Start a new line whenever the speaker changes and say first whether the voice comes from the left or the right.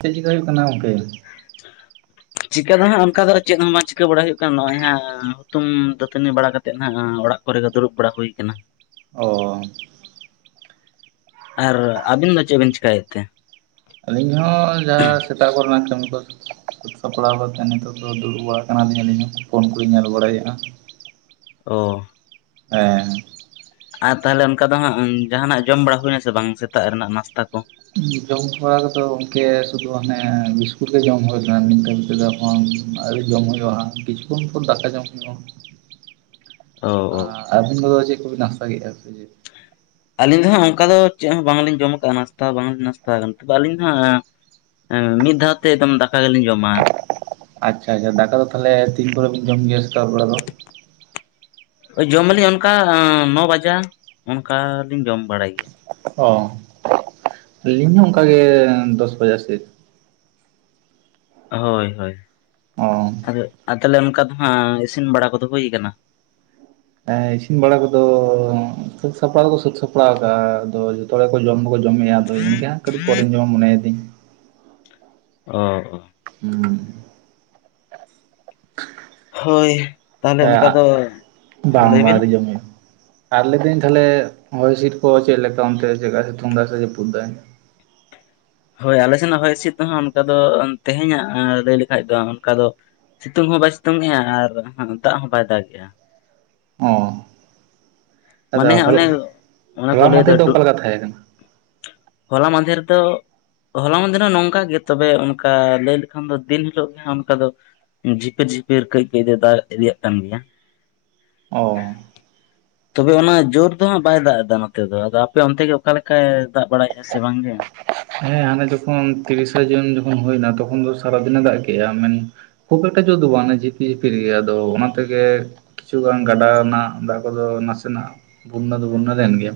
right: ᱪᱮᱫ ᱪᱮᱠᱟ ᱦᱩᱭᱩᱜ ᱠᱟᱱᱟ ᱜᱚᱝᱠᱮ
left: [unintelligible] ᱪᱤᱠᱟᱹ ᱫᱚ ᱦᱟᱸᱜ ᱚᱱᱠᱟ ᱫᱚ ᱪᱮᱫ ᱦᱚᱸ ᱪᱤᱠᱟᱹ ᱵᱟᱲᱟᱭ ᱦᱩᱭᱩᱜ ᱠᱟᱱᱟ ᱱᱚᱜᱼᱚᱭ ᱦᱟᱸᱜ ᱦᱩᱛᱩᱢ ᱫᱟᱹᱛᱟᱹᱱᱤ ᱵᱟᱲᱟ ᱠᱟᱛᱮᱜ ᱦᱟᱸᱜ ᱚᱲᱟᱜ ᱠᱚᱨᱮ ᱫᱩᱲᱩᱵ ᱵᱟᱲᱟ ᱦᱳᱭ ᱠᱟᱱᱟ᱾
right: ᱚ
left: ᱟᱨ ᱟᱵᱤᱱ ᱫᱚ ᱪᱮᱜ ᱵᱮᱱ ᱪᱮᱠᱟᱭᱮᱫ ᱛᱮ?
right: ᱟᱹᱞᱤᱧ ᱦᱚᱸ ᱡᱟᱦᱟᱸ ᱥᱮᱛᱟᱜ ᱠᱚᱨᱮᱱᱟᱜ ᱠᱟᱹᱢᱤ ᱠᱚ ᱥᱟᱹᱛ ᱥᱟᱯᱲᱟᱣ ᱠᱟᱛᱮᱜ ᱱᱤᱛᱚᱜ ᱫᱚ ᱫᱩᱲᱩᱵᱟᱲᱟ ᱠᱟᱱᱟᱞᱤᱧ ᱟᱹᱞᱤᱧ ᱦᱚᱸ ᱯᱷᱳᱱ ᱠᱚᱞᱤᱧ ᱧᱮᱞ ᱵᱟᱲᱟᱭᱮᱜᱼᱟ᱾
left: ᱚ
right: ᱦᱮᱸ
left: ᱟᱨ ᱛᱟᱦᱚᱞᱮ ᱚᱱᱠᱟ ᱫᱚ ᱦᱟᱸᱜ ᱡᱟᱦᱟᱱᱟᱜ ᱡᱚᱢ ᱵᱟᱲᱟ ᱦᱩᱭᱱᱟ ᱥᱮ ᱵᱟᱝ ᱥᱮᱛᱟᱜ ᱨᱮᱱᱟᱜ ᱱᱟᱥᱛᱟ ᱠᱚ?
right: ᱡᱚᱢ ᱦᱚᱨᱟ ᱠᱚᱫᱚ ᱚᱝᱠᱮ ᱥᱩᱫᱷᱩ ᱦᱟᱱᱮ ᱵᱤᱥᱠᱩᱴ ᱜᱮ ᱡᱚᱢ ᱦᱩᱭ ᱠᱟᱱᱟ ᱱᱤᱝᱠᱟᱹᱱ ᱫᱚ ᱾ ᱟᱹᱣᱨᱤ ᱡᱚᱢ ᱦᱩᱭᱩᱜᱼᱟ ᱦᱟᱸᱜ ᱛᱤᱠᱤᱱ ᱯᱚᱨ ᱫᱟᱠᱟ ᱡᱚᱢ ᱦᱩᱭᱩᱜᱼᱟ ᱦᱟᱸᱜ᱾
left: ᱚ ᱚ
right: ᱟᱹᱵᱤᱱ ᱜᱚᱫᱚ ᱪᱮᱫ ᱠᱚᱵᱤᱱ ᱦᱟᱥᱟ ᱠᱮᱫᱼᱟ᱾ [unintelligible]
left: ᱟᱹᱞᱤᱧ ᱫᱚ ᱦᱟᱸᱜ ᱚᱱᱠᱟ ᱫᱚ ᱪᱮᱫ ᱦᱚᱸ ᱵᱟᱝᱞᱤᱧ ᱡᱚᱢ ᱠᱟᱜ-ᱟ ᱱᱟᱥᱛᱟ ᱦᱚᱸ ᱵᱟᱝᱞᱤᱧ ᱱᱟᱥᱛᱟ ᱟᱠᱟᱱᱟ ᱛᱚᱵᱮ ᱟᱹᱞᱤᱧ ᱫᱚ ᱦᱟᱸᱜ ᱮᱸ ᱢᱤᱫ ᱫᱷᱟᱣ ᱛᱮ ᱮᱫᱚᱢ ᱫᱟᱠᱟ ᱜᱮᱞᱤᱧ ᱡᱚᱢᱟ᱾
right: ᱟᱪᱪᱷᱟ ᱟᱪᱷᱟ ᱫᱟᱠᱟ ᱫᱚ ᱛᱟᱦᱚᱞᱮ ᱛᱤᱱ ᱠᱚᱨᱮ ᱵᱤᱱ ᱡᱚᱢ ᱜᱮᱭᱟ ᱥᱮᱛᱟᱜ ᱵᱮᱲᱟ ᱫᱚ?
left: [inaudible] ᱳᱭ ᱡᱚᱢᱟᱞᱤᱧ ᱚᱱᱠᱟ ᱱᱚ ᱵᱟᱡᱟ ᱚᱱᱠᱟ ᱞᱤᱧ ᱡᱚᱢ ᱵᱟᱲᱟᱭ ᱜᱮᱭᱟ᱾
right: ᱚ ᱟᱹᱞᱤᱧ ᱦᱚᱸ ᱚᱝᱠᱟᱜᱮ ᱫᱚᱥ ᱵᱟᱡᱟ ᱥᱮᱫ᱾
left: ᱦᱳᱭ ᱦᱳᱭ
right: ᱚ
left: ᱟᱫᱚ ᱟᱨ ᱛᱟᱞᱦᱮ ᱚᱱᱠᱟ ᱫᱚ ᱦᱟᱸᱜ ᱤᱥᱤᱱ ᱵᱟᱲᱟ ᱠᱚᱫᱚ ᱦᱩᱭ ᱠᱟᱱᱟ?
right: ᱮᱸ ᱤᱥᱤᱱ ᱵᱟᱲᱟ ᱠᱚᱫᱚ ᱥᱟᱹᱛ ᱥᱟᱯᱲᱟᱣ ᱫᱚᱠᱚ ᱥᱟᱹᱛ ᱥᱟᱯᱲᱟᱣ ᱟᱠᱟᱜᱼᱟ ᱟᱫᱚ ᱛᱚᱲᱚ ᱠᱚ ᱡᱚᱢ ᱫᱚᱠᱚ ᱡᱚᱢᱮᱜᱼᱟ ᱟᱫᱚ ᱤᱧ ᱜᱮ ᱦᱟᱸᱜ ᱠᱟᱹᱴᱤᱡ ᱯᱚᱨᱮᱧ ᱡᱚᱢᱟ ᱢᱚᱱᱮᱭᱫᱤᱧ᱾
left: ᱚ ᱚ
right: ᱦᱩᱸ
left: ᱦᱳᱭ ᱛᱟᱦᱚᱞᱮ
right: ᱦᱮᱸ
left: ᱚᱱᱠᱟ
right: ᱟᱜ
left: ᱫᱚ
right: ᱵᱟᱝ
left: ᱞᱟᱹᱭ
right: ᱵᱟᱝ
left: ᱵᱤᱱ
right: ᱟᱹᱨᱤ ᱡᱚᱢ ᱦᱳᱭᱳᱜᱼᱟ᱾ ᱟᱨ ᱞᱟᱹᱫᱤᱧ ᱛᱦᱟᱞᱮ ᱦᱚᱭ ᱦᱤᱸᱥᱤᱫ ᱠᱚ ᱪᱮᱫ ᱞᱮᱠᱟ ᱚᱱᱛᱮ ᱪᱮᱫᱠᱟ ᱥᱤᱛᱩᱝ ᱫᱟᱭ ᱥᱮ ᱡᱟᱹᱯᱩᱫ ᱫᱟᱭ?
left: ᱦᱳᱭ ᱟᱞᱮ ᱥᱮᱱᱟᱜ ᱦᱚᱭ ᱦᱤᱸᱥᱤᱫ ᱫᱚ ᱦᱟᱸᱜ ᱚᱱᱠᱟ ᱫᱚ ᱛᱮᱦᱮᱧᱟᱜ ᱞᱟᱹᱭ ᱞᱮᱠᱷᱟᱡ ᱫᱚ ᱚᱱᱠᱟ ᱫᱚ ᱥᱤᱛᱩᱝ ᱦᱚᱸ ᱵᱟᱭ ᱥᱤᱛᱩᱝ ᱮ ᱟ ᱟᱨ ᱫᱟᱜ ᱦᱚᱸ ᱵᱟᱭ ᱫᱟᱜᱮᱜᱼᱟ᱾
right: ᱚ ᱟᱫᱚ
left: ᱢᱟᱱᱮ ᱦᱟᱸᱜ ᱚᱱᱮ
right: ᱦᱚᱞᱟ
left: ᱚᱱᱟ ᱠᱚ ᱞᱟᱹᱭ ᱫᱚ
right: ᱢᱟᱫᱷᱮᱨ
left: ᱰᱩ
right: ᱚᱠᱟ ᱞᱮᱠᱟ ᱛᱟᱦᱮᱸ ᱠᱟᱱᱟ
left: ᱦᱚᱞᱟ ᱢᱟᱫᱷᱮᱨ ᱫᱚ ᱦᱚᱞᱟ ᱢᱟᱫᱷᱮᱨ ᱦᱚᱸ ᱱᱚᱝᱠᱟ ᱜᱮ ᱛᱚᱵᱮ ᱚᱱᱠᱟ ᱞᱟᱹᱭ ᱞᱮᱠᱷᱟᱱ ᱫᱚ ᱫᱤᱱ ᱦᱤᱞᱳᱜ ᱜᱮ ᱦᱟᱸᱜ ᱚᱱᱠᱟ ᱫᱚ ᱡᱷᱤᱯᱤᱨ ᱡᱷᱤᱯᱤᱨ ᱠᱟᱹᱡ ᱠᱟᱹᱡ ᱫᱚᱭ ᱫᱟᱜ ᱤᱫᱤᱭᱟᱜ ᱠᱟᱱ ᱜᱮᱭᱟ᱾
right: ᱚ
left: ᱛᱚᱵᱮ ᱚᱱᱟ ᱡᱳᱨ ᱫᱚ ᱦᱟᱸᱜ ᱵᱟᱭ ᱫᱟᱜ ᱮᱫᱟ ᱱᱚᱛᱮ ᱫᱚ ᱟᱫᱚ ᱟᱯᱮ ᱚᱱᱛᱮ ᱜᱮ ᱚᱠᱟ ᱞᱮᱠᱟᱭ ᱫᱟᱜ ᱵᱟᱲᱟᱭᱮᱼᱟ ᱥᱮ ᱵᱟᱝ ᱜᱮ?
right: ᱦᱮᱸ ᱦᱟᱱᱮ ᱡᱚᱠᱷᱚᱱ ᱛᱤᱨᱤᱥᱮ ᱡᱩᱱ ᱡᱚᱠᱷᱚᱱ ᱦᱩᱭᱱᱟ ᱛᱚᱠᱷᱚᱱ ᱫᱚ ᱥᱟᱨᱟᱫᱤᱱᱮ ᱫᱟᱜ ᱠᱮᱜᱼᱟ ᱢᱮᱱ ᱠᱷᱩᱵᱽ ᱮᱠᱴᱟ ᱡᱳᱨ ᱫᱚ ᱵᱟᱝ ᱡᱷᱤᱯᱤ ᱡᱷᱤᱯᱤᱨ ᱜᱮ ᱟᱫᱚ ᱚᱱᱟ ᱛᱮᱜᱮ ᱠᱤᱪᱷᱩᱜᱟᱱ ᱜᱟᱰᱟ ᱨᱮᱱᱟᱜ ᱫᱟᱜ ᱠᱚᱫᱚ ᱱᱟᱥᱮᱱᱟᱜ ᱵᱩᱱᱱᱟ ᱫᱚ ᱵᱩᱱᱱᱟ ᱞᱮᱱ ᱜᱮᱭᱟ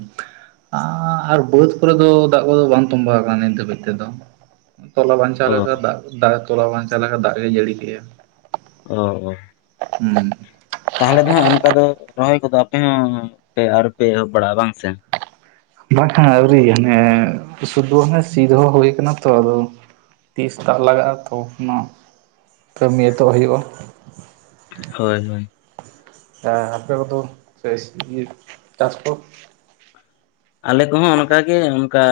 right: ᱟᱨ ᱵᱟᱹᱫᱽ ᱠᱚᱨᱮ ᱫᱚ ᱫᱟᱜ ᱠᱚᱫᱚ ᱵᱟᱝ ᱛᱚᱸᱵᱟ [unintelligible] ᱱᱤᱱᱠᱟᱹ ᱵᱤᱫ ᱛᱮᱫᱚ ᱛᱚᱞᱟ ᱵᱟᱧᱪᱟᱣ
left: ᱚ
right: ᱞᱮᱠᱟ ᱫᱟᱜ ᱫᱟᱜ ᱛᱚᱞᱟ ᱵᱟᱪᱟᱣ ᱞᱮᱠᱟ ᱫᱟᱜ ᱜᱮ ᱡᱟᱹᱲᱤ ᱠᱮᱭᱟ
left: ᱚ ᱚ
right: ᱦᱩᱸ
left: ᱛᱟᱦᱚᱞᱮ ᱫᱚ ᱦᱟᱸᱜ ᱚᱱᱠᱟ ᱫᱚ ᱨᱚᱦᱚᱭ ᱠᱚᱫᱚ ᱟᱯᱮ ᱦᱚᱸ ᱯᱮ ᱟᱹᱣᱨᱤ ᱯᱮ ᱮᱦᱚᱵ ᱵᱟᱲᱟᱜᱼᱟ ᱵᱟᱝ ᱥᱮ?
right: ᱵᱟᱝᱠᱷᱟ ᱟᱹᱣᱨᱤ ᱦᱟᱱᱮ ᱥᱩᱫᱩ ᱚᱱᱮ ᱥᱤ ᱫᱚᱦᱚ ᱦᱩᱭ ᱠᱟᱱᱟ ᱛᱚ ᱟᱫᱚ ᱛᱤᱥ ᱫᱟᱜ ᱞᱟᱜᱟᱜᱼᱟ ᱛᱚᱠᱷ ᱱᱟᱜ ᱠᱟᱹᱢᱤ ᱮᱛᱚᱜ ᱦᱩᱭᱩᱜᱼᱟ᱾
left: ᱦᱳᱭ ᱦᱳᱭ
right: ᱮᱻ ᱟᱯᱮᱟ ᱠᱚᱫᱚ [unintelligible] ᱪᱟᱥ ᱠᱚ᱾
left: ᱟᱞᱮ ᱠᱚᱦᱚᱸ ᱚᱱᱠᱟᱜᱮ ᱚᱱᱠᱟ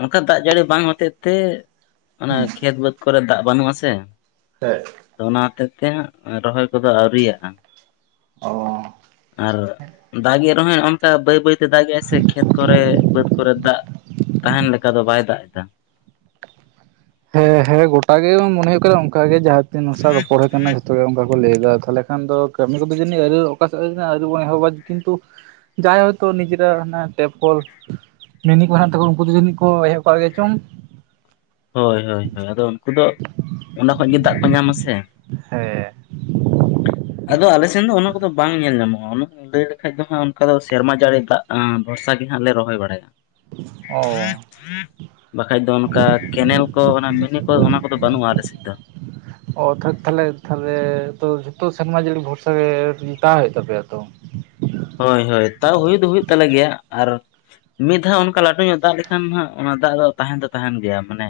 left: ᱚᱱᱠᱟ ᱫᱟᱜ ᱡᱟᱹᱲᱤ ᱵᱟᱝ ᱦᱚᱛᱮᱫ ᱛᱮ ᱚᱱᱟ
right: ᱦᱩᱸ
left: ᱠᱷᱮᱛ ᱵᱟᱹᱫᱽ ᱠᱚᱨᱮ ᱫᱟᱜ ᱵᱟᱹᱱᱩᱜ-ᱟ ᱥᱮ
right: ᱦᱮᱠ
left: ᱛᱚ ᱚᱱᱟ ᱦᱚᱛᱮᱜ ᱛᱮ ᱨᱚᱦᱚᱭ ᱠᱚᱫᱚ ᱟᱹᱣᱨᱤᱭᱟᱜ-ᱟ
right: ᱚ
left: ᱟᱨ ᱫᱟᱜᱮᱜ ᱨᱮᱦᱚᱸᱭ ᱚᱱᱠᱟ ᱵᱟᱹᱭ ᱵᱟᱹᱭᱛᱮ ᱫᱟᱜᱮ ᱟᱭ ᱥᱮ ᱠᱷᱮᱛ ᱠᱚᱨᱮ ᱵᱟᱹᱫᱽ ᱠᱚᱨᱮ ᱫᱟᱜ ᱛᱟᱦᱮᱱ ᱞᱮᱠᱟ ᱫᱚ ᱵᱟᱭ ᱫᱟᱜ ᱮᱫᱟ᱾
right: ᱦᱮᱸ ᱦᱮᱸ ᱜᱚᱴᱟᱜ ᱜᱮ ᱢᱚᱱᱮ ᱦᱳᱭᱳᱜ ᱠᱟᱱᱟ ᱚᱱᱠᱟ ᱜᱮ ᱡᱟᱦᱟ ᱛᱤᱱ ᱦᱚᱲ ᱥᱟᱣ ᱨᱚᱯᱚᱲ ᱦᱳᱭ ᱠᱟᱱᱟ ᱡᱚᱛᱚ ᱜᱮ ᱚᱱᱠᱟ ᱠᱚ ᱞᱟᱹᱭ ᱫᱟ ᱛᱟᱦᱞᱮ ᱠᱷᱟᱱ ᱫᱚ ᱠᱟᱹᱢᱤ ᱠᱚᱫᱚ ᱡᱟᱹᱱᱤᱡ ᱟᱹᱣᱨᱤ ᱚᱠᱟ ᱥᱮᱫ ᱟᱹᱣᱨᱤ ᱵᱚᱱ ᱮᱦᱚᱵᱟ ᱠᱤᱱᱛᱩ ᱡᱟᱭ ᱦᱳᱭ ᱛᱚ ᱱᱤᱡᱮᱨᱟᱜ ᱦᱟᱱᱮ ᱴᱮᱯ ᱠᱚᱞ ᱢᱤᱱᱤ ᱠᱚ ᱢᱮᱱᱟᱜ ᱛᱟᱠᱚᱣᱟ᱾ ᱩᱱᱠᱩ ᱫᱚ ᱡᱟᱹᱱᱤᱡ ᱠᱚ ᱮᱦᱚᱵ ᱠᱟᱜ ᱜᱮ ᱪᱚᱝ?
left: ᱦᱳᱭ ᱦᱳᱭ ᱦᱳᱭ ᱟᱫᱚ ᱩᱱᱠᱩ ᱫᱚ ᱚᱱᱟ ᱠᱷᱚᱱ ᱜᱮ ᱫᱟᱜ ᱠᱚ ᱧᱟᱢᱟ ᱥᱮ?
right: ᱦᱮᱸ ᱾
left: ᱟᱫᱚ ᱟᱞᱮ ᱥᱮᱱ ᱫᱚ ᱩᱱᱟᱹᱜ ᱠᱚᱫᱚ ᱵᱟᱝ ᱧᱮᱞ ᱧᱟᱢᱚᱜᱼᱟ᱾ [unintelligible] ᱞᱟᱹᱭ ᱞᱮᱠᱷᱟᱡ ᱫᱚ ᱦᱟᱸᱜ ᱚᱱᱠᱟ ᱫᱚ ᱥᱮᱨᱢᱟ ᱡᱟᱹᱲᱤ ᱫᱟᱜ ᱵᱷᱚᱨᱥᱟ ᱜᱮ ᱦᱟᱸᱜ ᱞᱮ ᱨᱚᱦᱚᱭ ᱵᱟᱲᱟᱭᱟ ᱾
right: ᱚ
left: ᱵᱟᱠᱷᱟᱡ ᱫᱚ ᱚᱱᱠᱟ ᱠᱮᱱᱮᱞ ᱠᱚ ᱚᱱᱟ ᱢᱤᱱᱤ ᱠᱚ ᱚᱱᱟ ᱠᱚᱫᱚ ᱵᱟᱹᱱᱩᱜᱼᱟ ᱟᱞᱮ ᱥᱮᱫ ᱫᱚ᱾
right: ᱚ ᱛᱷᱟ ᱛᱷᱟᱞᱮ ᱛᱟᱦᱞᱮ ᱛᱚ ᱡᱷᱚᱛᱚ ᱥᱮᱨᱢᱟ ᱡᱟᱹᱲᱤ ᱵᱷᱚᱨᱥᱟ ᱜᱮ ᱛᱟᱦᱮ ᱦᱩᱭᱩᱜ ᱛᱟᱯᱮᱭᱟ ᱛᱚ?
left: ᱦᱳᱭ ᱦᱳᱭ ᱛᱟᱣ ᱦᱩᱭ ᱫᱚ ᱦᱩᱭᱩᱜ ᱛᱟᱞᱮ ᱜᱮᱭᱟ ᱟᱨ ᱢᱤᱫ ᱫᱷᱟᱣ ᱚᱱᱠᱟ ᱞᱟᱹᱴᱩ ᱧᱚᱜ ᱫᱟᱜ ᱞᱮᱠᱷᱟᱱ ᱦᱟᱸᱜ ᱚᱱᱟ ᱫᱟᱜ ᱫᱚ ᱛᱟᱦᱮᱱ ᱫᱚ ᱛᱟᱦᱮᱱ ᱜᱮᱭᱟ ᱢᱟᱱᱮ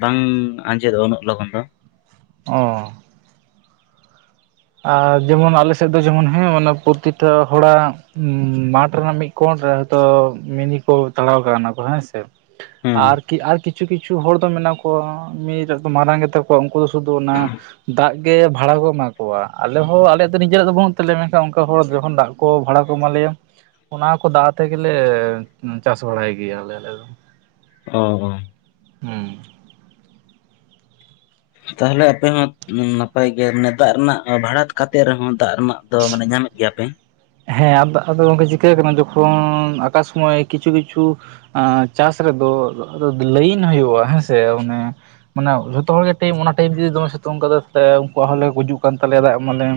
left: ᱵᱟᱝ ᱟᱸᱡᱮ ᱫᱚᱜᱼᱟ ᱩᱱᱟᱹᱜ ᱞᱚᱜᱚᱱ ᱫᱚ᱾
right: ᱚᱸ ᱟᱨ ᱡᱮ ᱢᱚᱱ ᱟᱞᱮ ᱥᱮᱫ ᱫᱚ ᱡᱮ ᱢᱚᱱ ᱦᱮᱸ ᱢᱟᱱᱮ ᱯᱨᱚᱛᱤᱴᱟ ᱦᱚᱲ ᱟᱜ ᱢᱟᱴᱷ ᱨᱮᱱᱟᱜ ᱢᱤᱫ ᱠᱚᱲ ᱨᱮ ᱦᱳᱭ ᱛᱚ ᱢᱤᱱᱤ ᱠᱚ ᱛᱟᱲᱟᱣ ᱠᱟᱣᱱᱟ ᱦᱮᱸ ᱥᱮ
left: ᱦᱮᱸ
right: ᱟᱨ ᱠᱤ ᱟᱨ ᱠᱤ ᱠᱤᱪᱷᱩ ᱠᱤᱪᱷᱩ ᱦᱚᱲ ᱫᱚ ᱢᱮᱱᱟᱜ ᱠᱚᱣᱟ [unintelligible] ᱢᱟᱨᱟᱝ ᱜᱮᱛᱟ ᱠᱚᱣᱟ᱾ ᱩᱱᱠᱩ ᱫᱚ ᱥᱩᱫᱷᱩ ᱚᱱᱟ ᱫᱟᱜ ᱜᱮ ᱵᱷᱟᱲᱟ ᱠᱚᱢᱟ ᱠᱚᱣᱟ ᱟᱞᱮ ᱦᱚᱸ ᱟᱞᱮᱭᱟᱜ ᱫᱚ ᱱᱤᱡᱮᱨᱟᱜ ᱫᱚ ᱵᱟᱹᱱᱩᱜ ᱛᱟᱞᱮᱭᱟ᱾ ᱢᱮᱱᱠᱷᱟᱱ ᱚᱱᱠᱟ ᱦᱚᱲ ᱡᱚᱠᱷᱚᱱ ᱫᱟᱜ ᱠᱚ ᱵᱷᱟᱲᱟ ᱠᱚ ᱮᱢᱟ ᱞᱮᱭᱟ᱾ ᱚᱱᱟ ᱠᱚ ᱫᱟᱜ ᱟᱛᱮ ᱜᱮᱞᱮ ᱪᱟᱥ ᱵᱟᱲᱟᱭ ᱜᱮᱭᱟ [unintelligible]
left: ᱚ ᱚ
right: ᱦᱩᱸ
left: ᱛᱟᱦᱞᱮ ᱟᱯᱮ ᱦᱚᱸ ᱱᱟᱯᱟᱭ ᱜᱮᱭᱟ ᱫᱟᱜ ᱨᱮᱱᱟᱜ ᱵᱷᱟᱲᱟ ᱠᱟᱛᱮ ᱨᱮᱦᱚᱸ ᱫᱟᱜ ᱨᱮᱱᱟᱜ ᱫᱚ ᱢᱟᱱᱮ ᱧᱟᱢᱮᱫ ᱜᱮᱭᱟ ᱯᱮ᱾
right: ᱦᱮᱸ ᱟᱫᱚ ᱟᱫᱚ ᱜᱚᱝᱠᱮ ᱪᱤᱠᱟᱹ ᱟᱠᱟᱱᱟ᱾ ᱡᱚᱠᱷᱚᱱ ᱟᱠᱟ ᱥᱳᱢᱳᱭ ᱠᱤᱪᱷᱩ ᱠᱤᱪᱷᱩ ᱪᱟᱥ ᱨᱮᱫᱚ ᱞᱟᱹᱭᱤᱱ ᱦᱩᱭᱩᱜᱼᱟ ᱦᱮᱸᱥᱮ ᱚᱱᱮ ᱢᱟᱱᱮ ᱡᱷᱚᱛᱚ ᱦᱚᱲ ᱜᱮ ᱴᱟᱭᱤᱢ ᱚᱱᱟ ᱴᱟᱭᱤᱢ ᱡᱩᱫᱤ ᱫᱚᱢᱮ ᱥᱤᱛᱩᱝ ᱠᱟᱫᱟᱭ ᱛᱟᱦᱞᱮ ᱩᱱᱠᱩᱣᱟᱜ ᱦᱚᱸᱞᱮ ᱜᱩᱡᱩᱜ ᱠᱟᱱ ᱛᱟᱞᱮᱭᱟ ᱫᱟᱜ ᱮᱢᱟ ᱞᱮᱢ᱾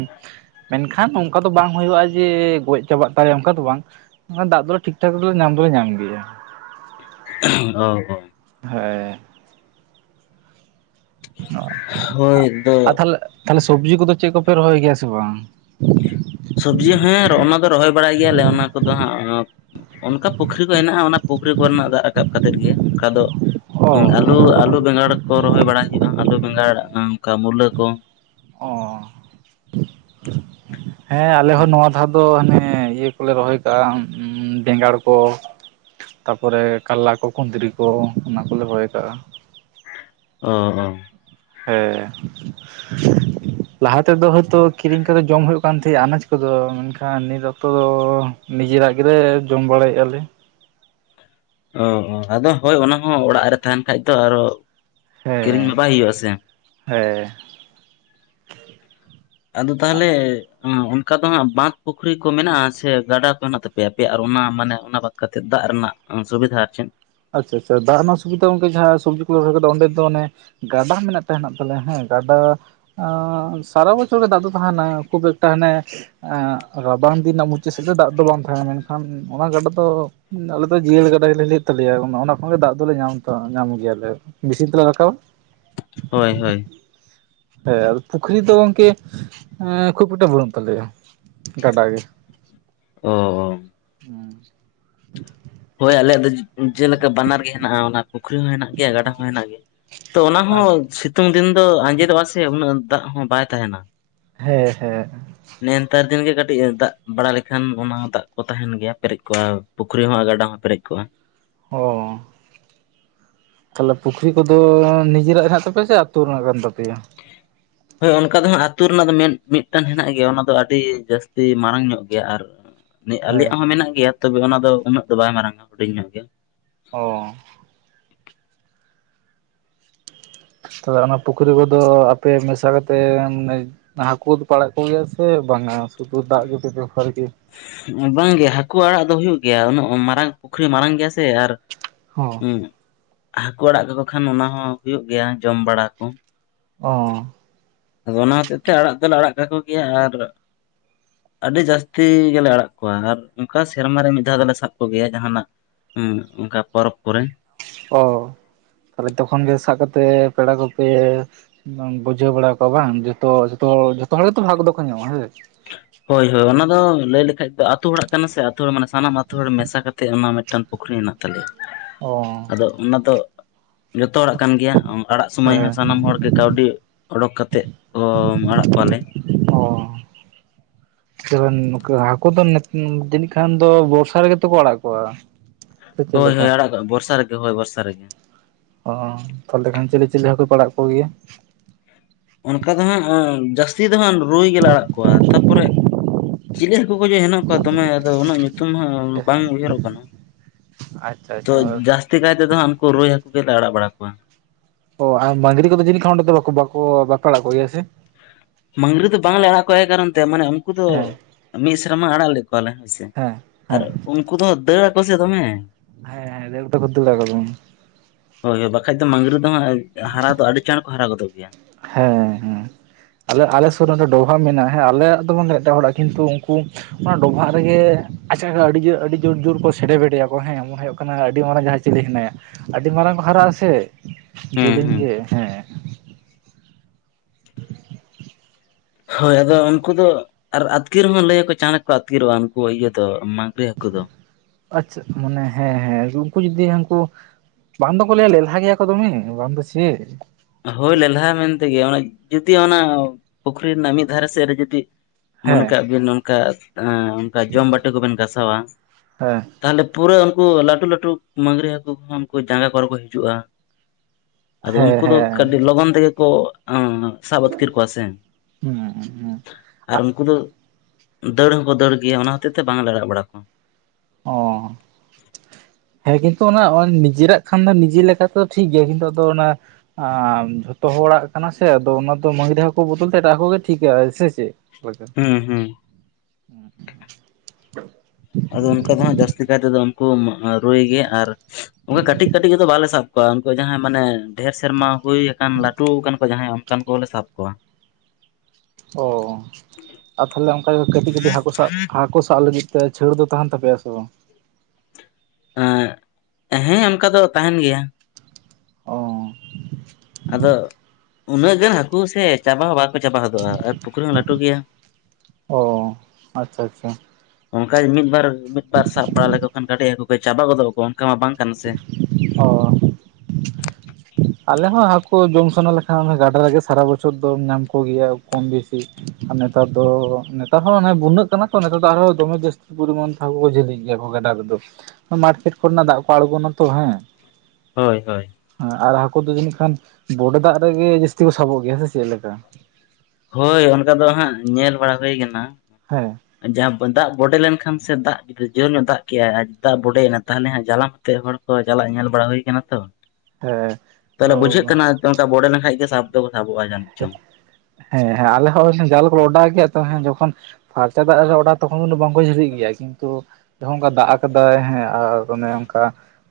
right: ᱢᱮᱱᱠᱷᱟᱱ ᱚᱱᱠᱟ ᱫᱚ ᱵᱟᱝ ᱦᱳᱭᱳᱜᱼᱟ᱾ ᱡᱮ ᱜᱚᱡ ᱪᱟᱵᱟᱜ ᱛᱟᱞᱮᱭᱟ ᱚᱱᱠᱟ ᱫᱚ ᱵᱟᱝ ᱫᱟᱜ ᱫᱚᱞᱮ ᱴᱷᱤᱠ ᱴᱷᱟᱠ ᱫᱚᱞᱮ ᱧᱟᱢ ᱫᱚᱞᱮ ᱧᱟᱢ ᱜᱮᱭᱟ᱾
left: ᱚ ᱦᱚ
right: ᱦᱮᱸ ᱚ
left: ᱦᱳᱭ ᱫᱚ
right: ᱛᱟᱦᱞᱮ ᱥᱚᱵᱽᱡᱤ ᱠᱚᱫᱚ ᱪᱮᱫ ᱠᱚᱯᱮ ᱨᱚᱦᱚᱭ ᱜᱮᱭᱟ ᱥᱮ ᱵᱟᱝ?
left: ᱥᱚᱵᱽᱡᱤ ᱦᱮᱸ ᱚᱱᱟ ᱫᱚ ᱨᱚᱦᱚᱭ ᱵᱟᱲᱟᱭ ᱜᱮᱭᱟ ᱞᱮ ᱚᱱᱟ ᱠᱚᱫᱚ ᱦᱟᱸᱜ᱾ ᱚᱸᱠ ᱚᱱᱠᱟ ᱯᱩᱠᱷᱨᱤ ᱠᱚ ᱦᱮᱱᱟᱜᱼᱟ᱾ ᱚᱱᱟ ᱯᱩᱠᱷᱨᱤ ᱠᱚ ᱨᱮᱱᱟᱜ ᱫᱟᱜ ᱨᱟᱠᱟᱵ ᱠᱟᱛᱮᱫ ᱜᱮ ᱚᱱᱠᱟ ᱫᱚ
right: ᱚ
left: [unintelligible] ᱟᱹᱞᱩ ᱟᱹᱞᱩ, ᱵᱮᱸᱜᱟᱲ ᱠᱚ ᱨᱚᱦᱚᱭ ᱵᱟᱲᱟᱭ ᱦᱩᱭᱩᱜᱼᱟ ᱟᱹᱞᱩ, ᱵᱮᱸᱜᱟᱲ, ᱚᱱᱠᱟ ᱢᱩᱞᱟᱹ ᱠᱚ ᱾
right: ᱚᱸ ᱦᱮᱸ ᱟᱞᱮ ᱦᱚᱸ ᱱᱚᱣᱟ ᱫᱷᱟᱣ ᱫᱚ ᱦᱟᱱᱮ ᱤᱭᱟᱹ ᱠᱚᱞᱮ ᱨᱚᱦᱚᱭ ᱠᱟᱜᱼᱟ ᱵᱮᱸᱜᱟᱲ ᱠᱚ᱾ ᱛᱟᱯᱚᱨᱮ ᱠᱟᱞᱞᱟ ᱠᱚ ᱠᱩᱸᱫᱽᱨᱤ ᱠᱚ ᱚᱱᱟ ᱠᱚᱞᱮ ᱨᱚᱦᱚᱭ ᱟᱠᱟᱜᱼᱟ᱾
left: ᱚᱸ ᱚᱸ
right: ᱦᱮᱸ [inaudible] ᱞᱟᱦᱟ ᱛᱮᱫᱚ ᱦᱳᱭ ᱛᱚ ᱠᱤᱨᱤᱧ ᱠᱟᱛᱮᱫ ᱡᱚᱢ ᱦᱳᱭᱳᱜ ᱠᱟᱱ ᱛᱟᱦᱮᱜ-ᱟ ᱟᱱᱟᱡ ᱠᱚᱫᱚ, ᱢᱮᱱ ᱠᱷᱟᱱ ᱱᱤᱛ ᱚᱠᱛᱚ ᱫᱚ ᱱᱤᱡᱮᱨᱟᱜ ᱜᱮᱞᱮ ᱡᱚᱢ ᱵᱟᱲᱟᱭ ᱮᱜᱼᱟ ᱞᱮ᱾
left: ᱚ ᱚ ᱟᱫᱚ ᱦᱳᱭ ᱚᱱᱟ ᱦᱚᱸ ᱚᱲᱟᱜ ᱨᱮ ᱛᱟᱦᱮᱱ ᱠᱷᱟᱡ ᱛᱚ ᱟᱨᱚ, ᱠᱤᱨᱤᱧ
right: ᱦᱮᱸ
left: ᱢᱟ ᱵᱟᱭ ᱦᱩᱭᱩᱜᱼᱟ ᱥᱮ᱾
right: ᱦᱮᱸ
left: ᱟᱫᱚ ᱛᱟᱦᱚᱞᱮ ᱚᱱᱠᱟ ᱫᱚ ᱦᱟᱸᱜ ᱵᱟᱸᱫᱽ ᱯᱩᱠᱷᱨᱤ ᱠᱚ ᱢᱮᱱᱟᱜᱼᱟ ᱥᱮ ᱜᱟᱰᱟ ᱠᱚ ᱦᱮᱱᱟᱜ ᱛᱟᱯᱮᱭᱟ ᱟᱯᱮᱭᱟᱜ ᱟᱨ ᱚᱱᱟ ᱢᱟᱱᱮ ᱚᱱᱟ ᱵᱟᱫ ᱠᱟᱛᱮᱫ ᱫᱟᱜ ᱨᱮᱱᱟᱜ ᱥᱩᱵᱤᱫᱷᱟ ᱟᱨ ᱪᱮᱫ
right: ᱟᱪᱪᱷᱟ ᱟᱪᱷᱟ ᱫᱟᱜ ᱨᱮᱱᱟᱜ ᱥᱩᱤᱫᱷᱟ ᱜᱚᱝᱠᱮ ᱡᱟᱦᱟᱸ ᱥᱚᱵᱡᱤ ᱠᱚ ᱨᱚᱦᱚᱭ ᱠᱟᱫᱟ ᱚᱸᱰᱮ ᱫᱚ ᱚᱱᱮ ᱜᱟᱰᱟ ᱢᱮᱱᱟᱜ ᱛᱮ ᱦᱮᱱᱟᱜ ᱛᱟᱞᱮᱭᱟ ᱦᱮᱸ ᱜᱟᱰᱟ ᱟᱸ ᱥᱟᱨᱟ ᱵᱚᱪᱷᱚᱨ ᱜᱮ ᱫᱟᱜ ᱫᱚ ᱛᱟᱦᱮᱱᱟ, ᱠᱷᱩᱵ ᱮᱠᱴᱟ ᱦᱟᱱᱮ ᱮᱸ ᱨᱟᱵᱟᱝ ᱫᱤᱱ ᱨᱮᱱᱟᱜ ᱢᱩᱪᱟᱹᱫ ᱥᱮᱫ ᱫᱚ ᱫᱟᱜ ᱫᱚ ᱵᱟᱝ ᱛᱟᱦᱮᱱᱟ, ᱢᱮᱱᱠᱷᱟᱱ ᱚᱱᱟ ᱜᱟᱰᱟ ᱫᱚ ᱟᱞᱮ ᱫᱚ ᱡᱤᱭᱟᱹᱲ ᱜᱟᱰᱟ ᱜᱮᱞᱮ ᱞᱟᱹᱭ ᱛᱟᱞᱮᱭᱟ ᱚᱱᱟ ᱠᱷᱚᱱ ᱜᱮ ᱫᱟᱜ ᱫᱚᱞᱮ ᱧᱟᱢ ᱫᱟ ᱧᱟᱢ ᱜᱮᱭᱟᱞᱮ ᱢᱮᱥᱤᱱ ᱛᱮᱞᱮ ᱨᱟᱠᱟᱵᱟ
left: ᱦᱳᱭ ᱦᱳᱭ
right: ᱦᱮᱸ ᱟᱫᱚ ᱯᱩᱠᱷᱨᱤ ᱫᱚ ᱜᱚᱝᱠᱮ ᱮᱸ ᱠᱷᱩᱵ ᱮᱠᱴᱟ ᱵᱟᱹᱱᱩᱜ ᱛᱟᱞᱮᱭᱟ ᱜᱟᱰᱟ ᱜᱮ᱾
left: ᱚ ᱾
right: ᱦᱩᱸ
left: ᱦᱳᱭ ᱟᱞᱮᱭᱟᱜ ᱫᱚ ᱡᱮᱞᱮᱠᱟ ᱵᱟᱱᱟᱨ ᱜᱮ ᱦᱮᱱᱟᱜᱼᱟ ᱚᱱᱟ ᱯᱩᱠᱷᱨᱤ ᱦᱚᱸ ᱦᱮᱱᱟᱜ ᱜᱮᱭᱟ ᱜᱟᱰᱟ ᱦᱚᱸ ᱦᱮᱱᱟᱜ ᱜᱮᱭᱟ ᱛᱚ ᱚᱱᱟ
right: ᱟᱨ
left: ᱦᱚᱸ ᱥᱤᱛᱩᱝ ᱫᱤᱱ ᱫᱚ ᱟᱸᱧᱡᱮᱫᱚᱜᱼᱟ ᱥᱮ ᱩᱱᱟᱹᱜ ᱫᱟᱜ ᱦᱚᱸ ᱵᱟᱭ ᱛᱟᱦᱮᱱᱟ
right: ᱦᱮᱸ ᱦᱮᱸ
left: ᱱᱮᱜᱼᱱᱮᱛᱟᱨ ᱫᱤᱱᱜᱮ ᱠᱟᱹᱴᱤᱡ ᱫᱟᱜ ᱵᱟᱲᱟ ᱞᱮᱠᱷᱟᱱ ᱚᱱᱟ ᱫᱟᱜ ᱠᱚ ᱛᱟᱦᱮᱱ ᱜᱮᱭᱟ ᱯᱮᱨᱮᱡ ᱠᱚᱜᱼᱟ ᱯᱩᱠᱷᱨᱤ ᱦᱚᱸ ᱟᱨ ᱜᱟᱰᱟ ᱦᱚᱸ ᱯᱮᱨᱮᱡ ᱠᱚᱜᱼᱟ᱾
right: ᱦᱚᱻ ᱛᱟᱦᱞᱮ ᱯᱩᱠᱷᱨᱤ ᱠᱚᱫᱚ ᱱᱤᱡᱮᱨᱟᱜ ᱦᱮᱱᱟᱜ ᱛᱟᱯᱮᱭᱟ ᱥᱮ ᱟᱹᱛᱩ ᱨᱮᱱᱟᱜ ᱠᱟᱱ ᱛᱟᱯᱮᱭᱟ?
left: ᱦᱳᱭ ᱚᱱᱠᱟ ᱫᱚ ᱦᱟᱸᱜ ᱟᱹᱛᱩ ᱨᱮᱱᱟᱜ ᱫᱚ ᱢᱮᱱ ᱢᱤᱫᱴᱟᱝ ᱦᱮᱱᱟᱜ ᱜᱮᱭᱟ ᱚᱱᱟ ᱫᱚ ᱟᱹᱰᱤ ᱡᱟᱹᱥᱛᱤ ᱢᱟᱨᱟᱝ ᱧᱚᱜ ᱜᱮᱭᱟ, ᱟᱨ ᱱᱮ
right: ᱦᱮᱸ
left: ᱟᱞᱮᱭᱟᱜ ᱦᱚᱸ ᱢᱮᱱᱟᱜ ᱜᱮᱭᱟ ᱛᱚᱵᱮ ᱚᱱᱟ ᱫᱚ ᱩᱱᱟᱹᱜ ᱫᱚ ᱵᱟᱭ ᱢᱟᱨᱟᱝᱼᱟ ᱦᱩᱰᱤᱧ ᱧᱚᱜ ᱜᱮᱭᱟ᱾
right: ᱚ ᱛᱟᱦᱞᱮ ᱚᱱᱟ ᱯᱩᱠᱷᱨᱤ ᱠᱚᱫᱚ ᱟᱯᱮ ᱢᱮᱥᱟ ᱠᱟᱛᱮᱱ ᱦᱟᱹᱠᱩ ᱫᱚ ᱯᱮ ᱟᱲᱟᱜ ᱠᱚᱜᱮᱭᱟ ᱥᱮ ᱵᱟᱝᱼᱟ ᱥᱩᱫᱩ ᱫᱟᱜ ᱜᱮ ᱯᱮ ᱵᱮᱵᱷᱟᱨ ᱜᱮᱭᱟ
left: ᱵᱟᱝᱜᱮ ᱦᱟᱹᱠᱩ ᱟᱲᱟᱜ ᱫᱚ ᱦᱩᱭᱩᱜ ᱜᱮᱭᱟ ᱩᱱᱟᱹᱜ ᱢᱟᱨᱟᱝ ᱯᱩᱠᱷᱨᱤ ᱢᱟᱨᱟᱝ ᱜᱮᱭᱟ ᱥᱮ ᱟᱨ
right: ᱦᱚᱸ
left: ᱦᱩᱸ ᱦᱟᱹᱠᱩ ᱟᱲᱟᱜ ᱠᱟᱠᱚ ᱠᱷᱟᱱ ᱚᱱᱟ ᱦᱚᱸ ᱦᱩᱭᱩᱜ ᱜᱮᱭᱟ ᱡᱚᱢ ᱵᱟᱲᱟ ᱠᱚ᱾
right: ᱚ
left: ᱟᱫᱚ ᱚᱱᱟ ᱦᱚᱛᱮᱡ ᱛᱮ ᱟᱲᱟᱜ ᱫᱚᱞᱮ ᱟᱲᱟᱜ ᱠᱟᱠᱚ ᱜᱮᱭᱟ, ᱟᱨ ᱟᱹᱰᱤ ᱡᱟᱹᱥᱛᱤ ᱜᱮᱞᱮ ᱟᱲᱟᱜ ᱠᱚᱣᱟ ᱟᱨ ᱚᱱᱠᱟ ᱥᱮᱨᱢᱟ ᱨᱮ ᱢᱤᱫ ᱫᱷᱟᱣ ᱫᱚᱞᱮ ᱥᱟᱵ ᱠᱚᱜᱮᱭᱟ ᱡᱟᱦᱟᱱᱟᱜ ᱦᱩᱸ ᱚᱝᱠᱟ ᱯᱚᱨᱚᱵᱽ ᱠᱚᱨᱮ᱾
right: ᱚ ᱛᱟᱦᱞᱮ ᱛᱚᱠᱷᱚᱱ ᱜᱮ ᱥᱟᱵ ᱠᱟᱛᱮ ᱯᱮᱲᱟ ᱠᱚᱯᱮ ᱵᱟᱝ ᱵᱩᱡᱷᱟᱹᱣ ᱵᱟᱲᱟ ᱠᱚᱣᱟ ᱵᱟᱝ ᱡᱚᱛᱚ ᱡᱚᱛᱚ ᱡᱚᱛᱚ ᱦᱚᱲ ᱜᱮᱛᱚ ᱵᱷᱟᱜᱽ ᱫᱚᱠᱚ ᱧᱟᱢᱼᱟ ᱦᱮᱸ
left: ᱦᱳᱭ ᱦᱳᱭ ᱚᱱᱟ ᱫᱚ ᱞᱟᱹᱭ ᱞᱮᱠᱷᱟᱡ ᱫᱚ ᱟᱛᱩ ᱦᱚᱲᱟᱜ ᱠᱟᱱᱟ ᱥᱮ ᱟᱛᱩ ᱦᱚᱲ ᱢᱟᱱᱮ ᱥᱟᱱᱟᱢ ᱟᱛᱩ ᱦᱚᱲ ᱢᱮᱥᱟ ᱠᱟᱛᱮᱫ ᱚᱱᱟ ᱢᱤᱫ ᱴᱟᱝ ᱯᱩᱠᱷᱨᱤ ᱦᱮᱱᱟᱜ ᱛᱟᱞᱮᱭᱟ
right: ᱚ
left: ᱟᱫᱚ ᱚᱱᱟ ᱫᱚ ᱡᱚᱛᱚ ᱦᱚᱲᱟᱜ ᱠᱟᱱ ᱜᱮᱭᱟ ᱟᱲᱟᱜ ᱥᱚᱢᱚᱭ ᱦᱚᱸ
right: ᱦᱮᱸ
left: ᱥᱟᱱᱟᱢ ᱦᱚᱲᱜᱮ ᱠᱟᱹᱣᱰᱤ ᱚᱰᱳᱚᱠ ᱠᱟᱛᱮᱫ ᱠᱚ ᱟᱲᱟᱜ ᱠᱚᱣᱟᱞᱮ
right: ᱚ ᱡᱮ ᱱᱚᱝᱠᱟ ᱦᱟᱹᱠᱩ ᱫᱚ ᱡᱟᱹᱱᱤᱡ ᱠᱷᱟᱱ ᱫᱚ ᱵᱚᱨᱥᱟ ᱨᱮᱜᱮ ᱛᱚᱠᱚ ᱟᱲᱟᱜ ᱠᱚᱣᱟ? ᱥᱮ ᱪᱮᱫ
left: ᱦᱳᱭ
right: ᱞᱮᱠᱟ?
left: ᱦᱳᱭ ᱟᱲᱟᱜ ᱫᱚ ᱵᱚᱨᱥᱟ ᱨᱮᱜ ᱦᱳᱭ ᱵᱚᱨᱥᱟ ᱨᱮᱜᱮ
right: ᱚ ᱛᱟᱦᱞᱮ ᱠᱷᱟᱱ ᱪᱤᱞᱤ ᱪᱤᱞᱤ ᱦᱟᱹᱠᱩ ᱯᱮ ᱟᱲᱟᱜ ᱠᱚ ᱜᱮᱭᱟ?
left: ᱚᱱᱠᱟ ᱫᱚ ᱦᱟᱸᱜ ᱡᱟᱹᱥᱛᱤ ᱫᱚ ᱦᱟᱸᱜ ᱨᱩᱭ ᱜᱮᱞᱮ ᱟᱲᱟᱜ ᱠᱚᱣᱟ ᱛᱟᱨᱯᱚᱨᱮ ᱪᱤᱞᱤ ᱦᱟᱹᱠᱩ ᱠᱚᱡᱮ ᱦᱮᱱᱟᱜ ᱠᱚᱣᱟ ᱫᱚᱢᱮ ᱟᱫᱚ ᱩᱱᱟᱹᱜ ᱧᱩᱛᱩᱢ ᱫᱚ ᱦᱟᱸᱜ ᱵᱟᱝ ᱩᱭᱦᱟᱹᱨᱚᱜ ᱠᱟᱱᱟ
right: ᱟᱪᱪᱷᱟ
left: ᱛᱚ
right: ᱟᱪᱪᱷᱟ
left: ᱡᱟᱥᱛᱤ ᱥᱛᱤ ᱠᱟᱭᱛᱮ ᱫᱚ ᱦᱟᱸᱜ ᱩᱱᱠᱩ ᱨᱩᱭ ᱦᱟᱹᱠᱩ ᱜᱮᱞᱮ ᱟᱲᱟᱜ ᱵᱟᱲᱟ ᱠᱚᱣᱟ᱾
right: ᱚ ᱟᱨ ᱢᱟᱜᱽᱨᱤ ᱠᱚᱫᱚ ᱡᱟᱱᱤᱡ ᱠᱷᱟᱱ ᱚᱱᱰᱮ ᱵᱟᱠᱚ ᱵᱟᱠᱚ ᱟᱲᱟᱜ ᱠᱚ ᱜᱮᱭᱟ ᱦᱮᱸ ᱥᱮ
left: ᱢᱟᱸᱜᱽᱨᱤ ᱫᱚ ᱵᱟᱝᱞᱮ ᱟᱲᱟᱜ ᱠᱚᱣᱟ ᱮ ᱠᱟᱨᱚᱱ ᱛᱮ ᱢᱟᱱᱮ ᱩᱱᱠᱩ ᱫᱚ
right: ᱦᱮᱸ
left: ᱢᱤᱫ ᱥᱮᱨᱢᱟ ᱟᱲᱟᱜ ᱞᱮᱫ ᱠᱚᱣᱟᱞᱮ
right: ᱦᱮᱸ
left: ᱟᱨ
right: ᱦᱮᱸ
left: ᱩᱱᱠᱩ ᱫᱚ ᱫᱟᱹᱲ ᱟᱠᱚ ᱥᱮ ᱫᱚᱢᱮ᱾
right: ᱦᱮᱸ ᱦᱮᱸ ᱫᱟᱹᱲ ᱫᱚᱠᱚ ᱫᱟᱹᱲᱟᱠ ᱞᱚᱜᱚᱱ
left: ᱦᱳᱭ ᱦᱳᱭ ᱵᱟᱠᱷᱟᱡ ᱫᱚ ᱢᱟᱺᱜᱽᱨᱤ ᱫᱚ ᱦᱟᱸᱜ ᱦᱟᱨᱟ ᱫᱚ ᱟᱹᱰᱤ ᱪᱟᱸᱲ ᱠᱚ ᱦᱟᱨᱟ ᱜᱚᱫᱚᱜ ᱜᱮᱭᱟ᱾
right: ᱦᱮᱸ ᱦᱮᱸ ᱟᱞᱮ ᱟᱞᱮ ᱥᱩᱨ ᱨᱮ ᱢᱤᱫᱴᱮᱡ ᱰᱚᱵᱷᱟᱜ ᱢᱮᱱᱟᱜᱼᱟ ᱦᱮᱸ ᱟᱞᱮᱭᱟᱜ ᱫᱚ ᱵᱟᱝ ᱠᱟᱱᱟ ᱮᱴᱟᱜ ᱦᱚᱲᱟᱜ ᱠᱤᱱᱛᱩ ᱩᱱᱠᱩ ᱚᱱᱟ ᱰᱚᱵᱷᱟᱜ ᱨᱮᱜᱮ ᱟᱪᱷᱟ ᱟᱹᱰᱤ ᱡᱳᱨ ᱟᱹᱰᱤ ᱡᱳᱨ ᱡᱳᱨ ᱠᱚ ᱥᱮᱴᱮᱵᱮᱰᱮᱭᱟᱠᱚ ᱦᱮᱸ ᱢᱚᱱᱮ ᱦᱩᱭᱩᱜ ᱠᱟᱱᱟ ᱟᱹᱰᱤ ᱢᱟᱨᱟᱝ ᱡᱟᱦᱟᱸ ᱪᱤᱞᱤ ᱦᱮᱱᱟᱭᱟ ᱟᱹᱰᱤ ᱢᱟᱨᱟᱝ ᱠᱚ ᱦᱟᱨᱟᱜᱼᱟ ᱥᱮ
left: ᱦᱩᱸ
right: ᱡᱮᱹᱞᱮᱹᱧ
left: ᱦᱩᱸ
right: ᱜᱮ ᱦᱮᱸ
left: ᱦᱳᱭ ᱟᱫᱚ ᱩᱱᱠᱩ ᱫᱚ ᱟᱨ ᱟᱹᱛᱠᱤᱨ ᱦᱚᱸ ᱞᱟᱹᱭᱟᱠᱚ ᱪᱟᱬ ᱜᱮᱠᱚ ᱟᱹᱛᱠᱤᱨᱚᱜᱼᱟ ᱩᱱᱠᱩ ᱤᱭᱟᱹ ᱫᱚ ᱢᱟᱺᱜᱽᱨᱤ ᱦᱟᱹᱠᱳ ᱫᱚ
right: ᱟᱪᱪᱷᱟ ᱢᱟᱱᱮ ᱦᱮᱸ ᱦᱮᱸ ᱩᱱᱠᱩ ᱡᱚᱫᱤ ᱦᱟᱱᱠᱩ ᱵᱟᱝᱫᱚ ᱠᱚ ᱞᱟᱹᱭᱟ ᱞᱮᱞᱦᱟ ᱜᱮᱭᱟᱠᱚ ᱫᱚᱢᱮ ᱵᱟᱝ ᱫᱚ ᱪᱮᱫ
left: ᱦᱳᱭ ᱞᱮᱞᱦᱟ ᱢᱮᱱᱛᱮᱜᱮ ᱡᱩᱫᱤ ᱚᱱᱟ ᱯᱩᱠᱷᱨᱤ ᱨᱮᱱᱟᱜ ᱢᱤᱫ ᱫᱷᱟᱨᱮ ᱥᱮᱫ ᱨᱮ ᱡᱩᱫᱤ ᱢᱚᱱᱮ
right: ᱦᱮᱸ
left: ᱠᱟᱜ ᱵᱤᱱ ᱚᱱᱠᱟ ᱮ ᱚᱱᱠᱟ ᱡᱚᱢ ᱵᱟᱹᱴᱤ ᱠᱚᱵᱤᱱ ᱜᱟᱥᱟᱣᱟ
right: ᱦᱮᱸ
left: ᱛᱟᱦᱚᱞᱮ ᱯᱩᱨᱟᱹ ᱩᱱᱠᱩ ᱞᱟᱹᱴᱩ ᱞᱟᱹᱴᱩ ᱢᱟᱺᱜᱽᱨᱤ ᱦᱟᱹᱠᱩ ᱠᱚᱦᱚᱸ ᱩᱱᱠᱩ ᱡᱟᱸᱜᱟ ᱠᱚᱨᱮ ᱠᱚ ᱦᱤᱡᱩᱜᱼᱟ ᱟᱫᱚ
right: ᱦᱮᱸ
left: ᱩᱱᱠᱩ ᱫᱚ
right: ᱦᱮᱸ
left: ᱠᱟᱹᱴᱤᱡ ᱞᱚᱜᱚᱱ ᱛᱮᱜᱮ ᱠᱚ ᱥᱟᱵ ᱟᱹᱛᱠᱤᱨ ᱠᱚᱣᱟ ᱥᱮ
right: ᱦᱩᱸ ᱦᱩᱸ
left: ᱟᱨ ᱩᱱᱠᱩ ᱫᱚ ᱫᱟᱹᱲ ᱦᱚᱸᱠᱚ ᱫᱟᱹᱲ ᱜᱮᱭᱟ ᱚᱱᱟ ᱦᱚᱛᱮᱡ ᱛᱮ ᱵᱟᱝ ᱞᱮ ᱟᱲᱟᱜ ᱵᱟᱲᱟ ᱠᱚᱣᱟ
right: ᱦᱚᱸ ᱦᱮᱸ ᱠᱤᱱᱛᱩ ᱚᱱᱟ ᱱᱤᱡᱮᱹᱨᱟᱜ ᱠᱷᱟᱱ ᱫᱚ ᱱᱤᱡᱮᱹ ᱞᱮᱠᱟ ᱛᱚ ᱴᱷᱤᱠ ᱜᱮᱭᱟ ᱠᱤᱱᱛᱩ ᱟᱫᱚ ᱚᱱᱟ ᱟᱨ ᱡᱷᱚᱛᱚ ᱦᱚᱲᱟᱜ ᱠᱟᱱᱟ ᱥᱮ ᱟᱫᱚ ᱚᱱᱟ ᱫᱚ ᱢᱟᱺᱜᱨᱤ ᱦᱟᱹᱠᱳ ᱵᱚᱫᱚᱞ ᱛᱮ ᱮᱴᱟᱜ ᱦᱟᱹᱠᱳ ᱜᱮ ᱴᱷᱤᱠ ᱜᱮᱭᱟ ᱥᱮ ᱪᱮᱫ [unintelligible]
left: ᱦᱮᱸ ᱦᱩᱸ ᱟᱫᱚ ᱚᱱᱠᱟ ᱫᱚ ᱦᱟᱸᱜ ᱡᱟᱹᱥᱛᱤ ᱠᱟᱭ ᱛᱮᱫᱚ ᱩᱱᱠᱩ ᱢᱟᱜ ᱨᱩᱭ ᱜᱮ ᱟᱨ ᱚᱱᱠᱟ ᱠᱟᱹᱴᱤᱡ ᱠᱟᱹᱴᱤᱡ ᱠᱚᱫᱚ ᱵᱟᱞᱮ ᱥᱟᱵ ᱠᱚᱣᱟ ᱩᱱᱠᱩ ᱡᱟᱦᱟᱸᱭ ᱢᱟᱱᱮ ᱰᱷᱮᱨ ᱥᱮᱨᱢᱟ ᱦᱩᱭ ᱟᱠᱟᱱ ᱞᱟᱹᱴᱩ ᱟᱠᱟᱱ ᱠᱚ ᱡᱟᱦᱟᱸᱭ ᱚᱱᱠᱟᱱ ᱠᱚᱞᱮ ᱥᱟᱵ ᱠᱚᱣᱟ [inaudible]
right: ᱚ ᱟᱨ ᱛᱟᱦᱚᱞᱮ ᱚᱱᱠᱟ ᱠᱟᱹᱴᱤᱡ ᱠᱟᱹᱴᱤᱡ ᱦᱟᱹᱠᱳ ᱥᱟᱵ ᱦᱟᱹᱠᱳ ᱥᱟᱵ ᱞᱟᱹᱜᱤᱫ ᱛᱮ ᱪᱷᱟᱹᱲ ᱫᱚ ᱛᱟᱦᱮᱱ ᱛᱟᱯᱮᱭᱟ ᱥᱮ ᱵᱟᱝ?
left: ᱮᱸᱜ ᱦᱮᱸ ᱚᱱᱠᱟ ᱫᱚ ᱛᱟᱦᱮᱱ ᱜᱮᱭᱟ
right: ᱚ
left: ᱟᱫᱚ ᱩᱱᱟᱹᱜ ᱜᱟᱱ ᱦᱟᱹᱠᱩ ᱥᱮ ᱪᱟᱵᱟ ᱦᱚᱸ ᱵᱟᱠᱚ ᱪᱟᱵᱟ ᱦᱚᱫᱚᱜᱼᱟ ᱟᱨ ᱯᱩᱠᱷᱨᱤ ᱦᱚᱸ ᱞᱟᱹᱴᱩ ᱜᱮᱭᱟ
right: ᱚ ᱟᱪᱪᱷᱟ ᱟᱪᱪᱷᱟ
left: ᱚᱱᱠᱟ ᱢᱤᱫᱵᱟᱨ ᱢᱤᱫᱵᱟᱨ ᱥᱟᱵ ᱵᱟᱲᱟ ᱞᱮᱠᱚ ᱠᱷᱟᱱ ᱠᱟᱹᱴᱤᱡ ᱦᱟᱹᱠᱩ ᱠᱚ ᱪᱟᱵᱟ ᱜᱚᱫᱚᱜ ᱟᱠᱚ ᱚᱱᱠᱟ ᱢᱟ ᱵᱟᱝ ᱠᱟᱱᱟ ᱥᱮ
right: ᱚ
left: [unintelligible]
right: ᱟᱞᱮ ᱦᱚᱸ ᱦᱟᱠᱳ ᱡᱚᱢ ᱥᱟᱱᱟ ᱞᱮᱠᱷᱟᱱ ᱜᱟᱰᱟ ᱨᱮᱜᱮ ᱥᱟᱨᱟ ᱵᱚᱪᱷᱚᱨ ᱫᱚᱢ ᱧᱟᱢ ᱠᱚᱜᱮᱭᱟ ᱠᱚᱢ ᱵᱮᱥᱤ ᱥᱤ ᱟᱨ ᱱᱮᱛᱟᱨ ᱫᱚ ᱱᱮᱛᱟᱨ ᱦᱚᱸ ᱚᱱᱮ ᱵᱩᱱᱱᱟᱹᱜ ᱠᱟᱱᱟ ᱛᱚ ᱱᱮᱛᱟᱨ ᱫᱚ ᱟᱨᱦᱚᱸ ᱫᱚᱢᱮ ᱡᱟᱹᱥᱛᱤ [unintelligible] ᱛᱮ ᱦᱟᱠᱳ ᱠᱚ ᱡᱷᱟᱹᱞᱤᱜ ᱜᱮᱭᱟ ᱠᱚ ᱜᱟᱰᱟ ᱨᱮᱫᱚ ᱢᱟᱴᱠᱷᱮᱛ ᱠᱚᱨᱮᱱᱟᱜ ᱫᱟᱜ ᱠᱚ ᱟᱸᱲᱜᱚᱱᱟ ᱛᱚ ᱦᱮᱸ
left: ᱦᱳᱭ ᱦᱳᱭ
right: ᱦᱮᱸ ᱟᱨ ᱦᱟᱠᱳ ᱫᱚ ᱡᱟᱹᱱᱤᱡ ᱠᱷᱟᱱ ᱵᱚᱰᱮ ᱫᱟᱜ ᱨᱮᱜᱮ ᱡᱟᱹᱥᱛᱤ ᱠᱚ ᱥᱟᱵᱚᱜ ᱜᱮᱭᱟ ᱥᱮ ᱪᱮᱫᱞᱮᱠᱟ?
left: ᱦᱳᱭ ᱚᱱᱠᱟ ᱫᱚ ᱦᱟᱸᱜ ᱧᱮᱞ ᱵᱟᱲᱟ ᱦᱳᱭ ᱠᱟᱱᱟ
right: ᱦᱮᱸ
left: ᱡᱟᱦᱟᱸ ᱫᱟᱜ ᱵᱚᱰᱮ ᱞᱮᱱᱠᱷᱟᱱ ᱥᱮ ᱫᱟᱜ ᱡᱩᱫᱤ ᱡᱳᱨ ᱧᱚᱜ ᱫᱟᱜ ᱠᱮᱜᱼᱟ ᱟᱨ ᱫᱟᱜ ᱵᱚᱰᱮᱭᱮᱱᱟ ᱛᱟᱦᱚᱞᱮ ᱦᱟᱸᱜ ᱡᱟᱞᱟᱢ ᱛᱮᱜ ᱦᱚᱲ ᱠᱚ ᱪᱟᱞᱟᱜ ᱧᱮᱞ ᱵᱟᱲᱟ ᱦᱩᱭ ᱠᱟᱱᱟ ᱛᱚ
right: ᱦᱮᱸ
left: ᱛᱟᱦᱞᱮ
right: ᱛᱚ
left: ᱵᱩᱡᱷᱟᱹᱜ ᱠᱟᱱᱟ ᱚᱱᱠᱟ ᱵᱚᱰᱮ ᱞᱮᱱᱠᱷᱟᱡ ᱜᱮ ᱥᱟᱵ ᱫᱚᱠᱚ ᱥᱟᱵᱚᱜᱼᱟ ᱡᱟᱱᱤᱡ
right: ᱛᱮ [unintelligible] ᱦᱮᱸ ᱦᱮᱸ ᱟᱞᱮ ᱦᱚᱸ ᱡᱟᱞ ᱠᱚᱞᱮ ᱚᱰᱟᱣ ᱜᱮᱭᱟ ᱛᱚ ᱦᱮᱸ ᱡᱚᱠᱷᱚᱱ ᱯᱷᱟᱨᱪᱟ ᱫᱟᱜ ᱨᱮ ᱞᱮ ᱚᱰᱟᱣ ᱛᱚᱠᱷᱚᱱ ᱠᱤᱱᱛᱩ ᱵᱟᱝ ᱦᱳᱭ ᱡᱷᱟᱹᱞᱤᱜ ᱜᱮᱭᱟᱭ ᱠᱤᱱᱛᱩ ᱡᱚᱠᱷᱚᱱ ᱚᱱᱠᱟ ᱫᱟᱜ ᱟᱠᱟᱫᱟᱭ ᱦᱮᱸ ᱟᱨ ᱚᱱᱮ ᱚᱝᱠᱟ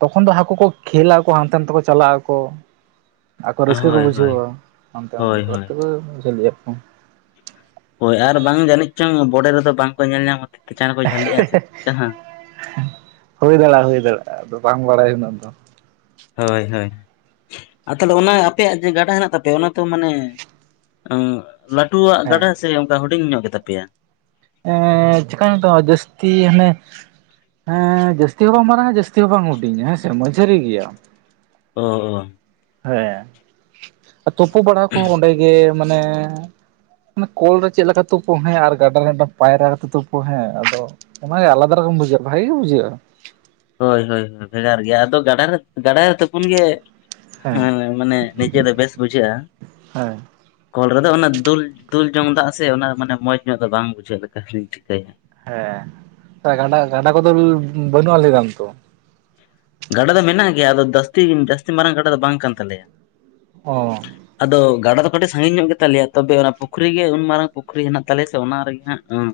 right: ᱛᱚᱠᱷᱚᱱ ᱫᱚ ᱦᱟᱠᱳ ᱠᱚ ᱠᱷᱮᱹᱞ ᱟᱠᱚ ᱦᱟᱱᱛᱮ ᱱᱟᱛᱮᱠᱚ ᱪᱟᱞᱟᱜ ᱟᱠᱚ ᱟᱠᱚ ᱨᱟᱹᱥᱠᱟᱹ ᱠᱚ
left: ᱦᱳᱭ ᱦᱳᱭ
right: ᱵᱩᱡᱷᱟᱹᱣᱟ ᱛᱚ
left: ᱦᱳᱭ
right: ᱚᱱᱠᱟ
left: ᱦᱳᱭ
right: ᱛᱮᱜᱮ ᱡᱷᱟᱹᱞᱤᱜ ᱟᱠᱚ
left: ᱦᱳᱭ ᱟᱨ ᱵᱟᱝ ᱡᱟᱹᱱᱤᱡ ᱪᱚᱝ ᱵᱚᱰᱮ ᱨᱮᱫᱚ ᱵᱟᱝᱠᱚ ᱧᱮᱞ ᱧᱟᱢ ᱛᱮ ᱪᱟᱬᱮ ᱠᱚ ᱡᱷᱟᱹᱞᱤᱜᱼᱟ ᱥᱮ ᱪᱮᱫᱠᱟ?
right: ᱦᱩᱭ ᱫᱟᱲᱮᱭᱟᱜᱼᱟ ᱦᱩᱭ ᱫᱟᱲᱮᱭᱟᱜᱼᱟ ᱟᱫᱚ ᱵᱟᱝ ᱵᱟᱲᱟᱭ ᱩᱱᱟᱹᱜ ᱫᱚ᱾
left: ᱦᱳᱭ ᱦᱳᱭ ᱟᱨ ᱛᱟᱦᱞᱮ ᱚᱱᱟ ᱟᱯᱮᱭᱟᱜ ᱡᱮᱹ ᱜᱟᱰᱟ ᱦᱮᱱᱟᱜ ᱛᱟᱯᱮᱭᱟ ᱚᱱᱟ ᱛᱚ ᱢᱟᱱᱮ ᱞᱟᱹᱴᱩᱣᱟᱜ
right: ᱦᱮᱸ
left: ᱜᱟᱰᱟ ᱥᱮ ᱚᱱᱠᱟ ᱦᱩᱰᱤᱧ ᱧᱚᱜ ᱜᱮᱛᱟ ᱯᱮᱭᱟ?
right: ᱮᱻ ᱪᱮᱠᱟᱭᱟᱹᱧ ᱱᱮᱛᱚᱜ ᱡᱟᱹᱥᱛᱤ ᱦᱟᱱᱮ ᱮᱸ ᱦᱚᱸ [unintelligible] ᱡᱟᱹᱥᱛᱤ ᱦᱚᱸ ᱵᱟᱝ ᱦᱩᱰᱤᱧ ᱦᱮᱸ ᱥᱮ ᱢᱟᱡᱷᱟᱹᱨᱤ ᱜᱮᱭᱟ᱾
left: ᱚ ᱚ
right: ᱦᱮᱸ ᱛᱩᱯᱩ ᱵᱟᱲᱟ ᱠᱚ ᱚᱸᱰᱮ ᱜᱮ ᱢᱟᱱᱮ ᱟᱱᱟ ᱠᱚᱞ ᱨᱮ ᱪᱮᱫ ᱞᱮᱠᱟ ᱛᱩᱯᱚᱜ ᱦᱮᱸ ᱟᱨ ᱜᱟᱰᱟ ᱨᱮ ᱯᱟᱭᱨᱟ ᱠᱟᱛᱮᱜ ᱛᱩᱯᱚᱜ ᱦᱮᱸ ᱟᱫᱚ ᱚᱱᱟ ᱟᱞᱟᱫᱟ ᱨᱚᱠᱚᱢ ᱵᱩᱡᱷᱟᱹᱜᱼᱟ ᱵᱷᱟᱜᱮ ᱜᱮ ᱵᱩᱡᱷᱟᱹᱜᱼᱟ᱾
left: ᱦᱳᱭ ᱦᱳᱭ ᱵᱷᱮᱜᱟᱨ ᱜᱮᱭᱟ ᱟᱫᱚ ᱜᱟᱰᱟ ᱨᱮ ᱜᱟᱰᱟ ᱨᱮ ᱛᱩᱯᱩᱱ ᱜᱮ ᱦᱮᱸ ᱢᱟᱱᱮ ᱱᱤᱡᱮ ᱨᱮ ᱵᱮᱥ ᱵᱩᱡᱷᱟᱹᱜᱼᱟ᱾
right: ᱦᱮᱸ
left: ᱠᱚᱞ ᱨᱮᱫᱚ ᱚᱱᱟ ᱫᱩᱞ ᱫᱩᱞ ᱡᱚᱝ ᱫᱟᱜ ᱥᱮ ᱚᱱᱟ ᱢᱟᱱᱮ ᱢᱚᱸᱡᱽ ᱧᱚᱜ ᱫᱚ ᱵᱟᱝ ᱵᱩᱡᱷᱟᱹᱜᱼᱟ ᱞᱮ ᱛᱟᱹᱠᱞᱤᱯ ᱛᱮ
right: ᱦᱮᱸ ᱜᱟᱰᱟ ᱜᱟᱰᱟ ᱠᱚᱫᱚ ᱵᱟᱹᱱᱩᱜᱼᱟ ᱞᱟᱹᱭᱮᱫᱟᱢ ᱛᱚ
left: ᱜᱟᱰᱟ ᱫᱚ ᱢᱮᱱᱟᱜ ᱜᱮᱭᱟ ᱟᱫᱚ ᱡᱟᱹᱥᱛᱤ ᱡᱟᱹᱥᱛᱤ ᱢᱟᱨᱟᱝ ᱜᱟᱰᱟ ᱫᱚ ᱵᱟᱝ ᱠᱟᱱ ᱛᱟᱞᱮᱭᱟ
right: ᱦᱚᱸ
left: ᱟᱫᱚ ᱜᱟᱰᱟ ᱫᱚ ᱠᱟᱹᱴᱤᱡ ᱥᱟᱺᱜᱤᱧ ᱧᱚᱜ ᱜᱮᱛᱟᱞᱮᱭᱟ ᱛᱚᱵᱮ ᱚᱱᱟ ᱯᱩᱠᱷᱨᱤᱤ ᱜᱮ ᱩᱱ ᱢᱟᱨᱟᱝ ᱯᱩᱠᱷᱨᱤ ᱢᱮᱱᱟᱜ ᱛᱟᱞᱮᱭᱟ ᱛᱚ ᱚᱱᱟ ᱨᱮᱜᱮ ᱦᱟᱸᱜ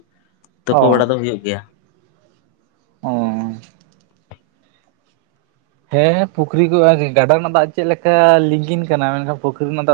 right: ᱚ
left: ᱛᱩᱯᱩ ᱵᱟᱲᱟ ᱫᱚ ᱦᱩᱭᱩᱜ ᱜᱮᱭᱟ᱾
right: ᱚ ᱦᱮᱸ ᱯᱩᱠᱷᱨᱤ ᱠᱚ ᱟᱨᱠᱤ ᱜᱟᱰᱟ ᱨᱮᱱᱟᱜ ᱫᱟᱜ ᱪᱮᱫ ᱞᱮᱠᱟ ᱞᱤᱝᱜᱤᱱ ᱠᱟᱱᱟ ᱢᱮᱱᱠᱷᱟᱱ ᱯᱩᱠᱷᱨᱤ ᱨᱮᱱᱟᱜ ᱫᱟᱜ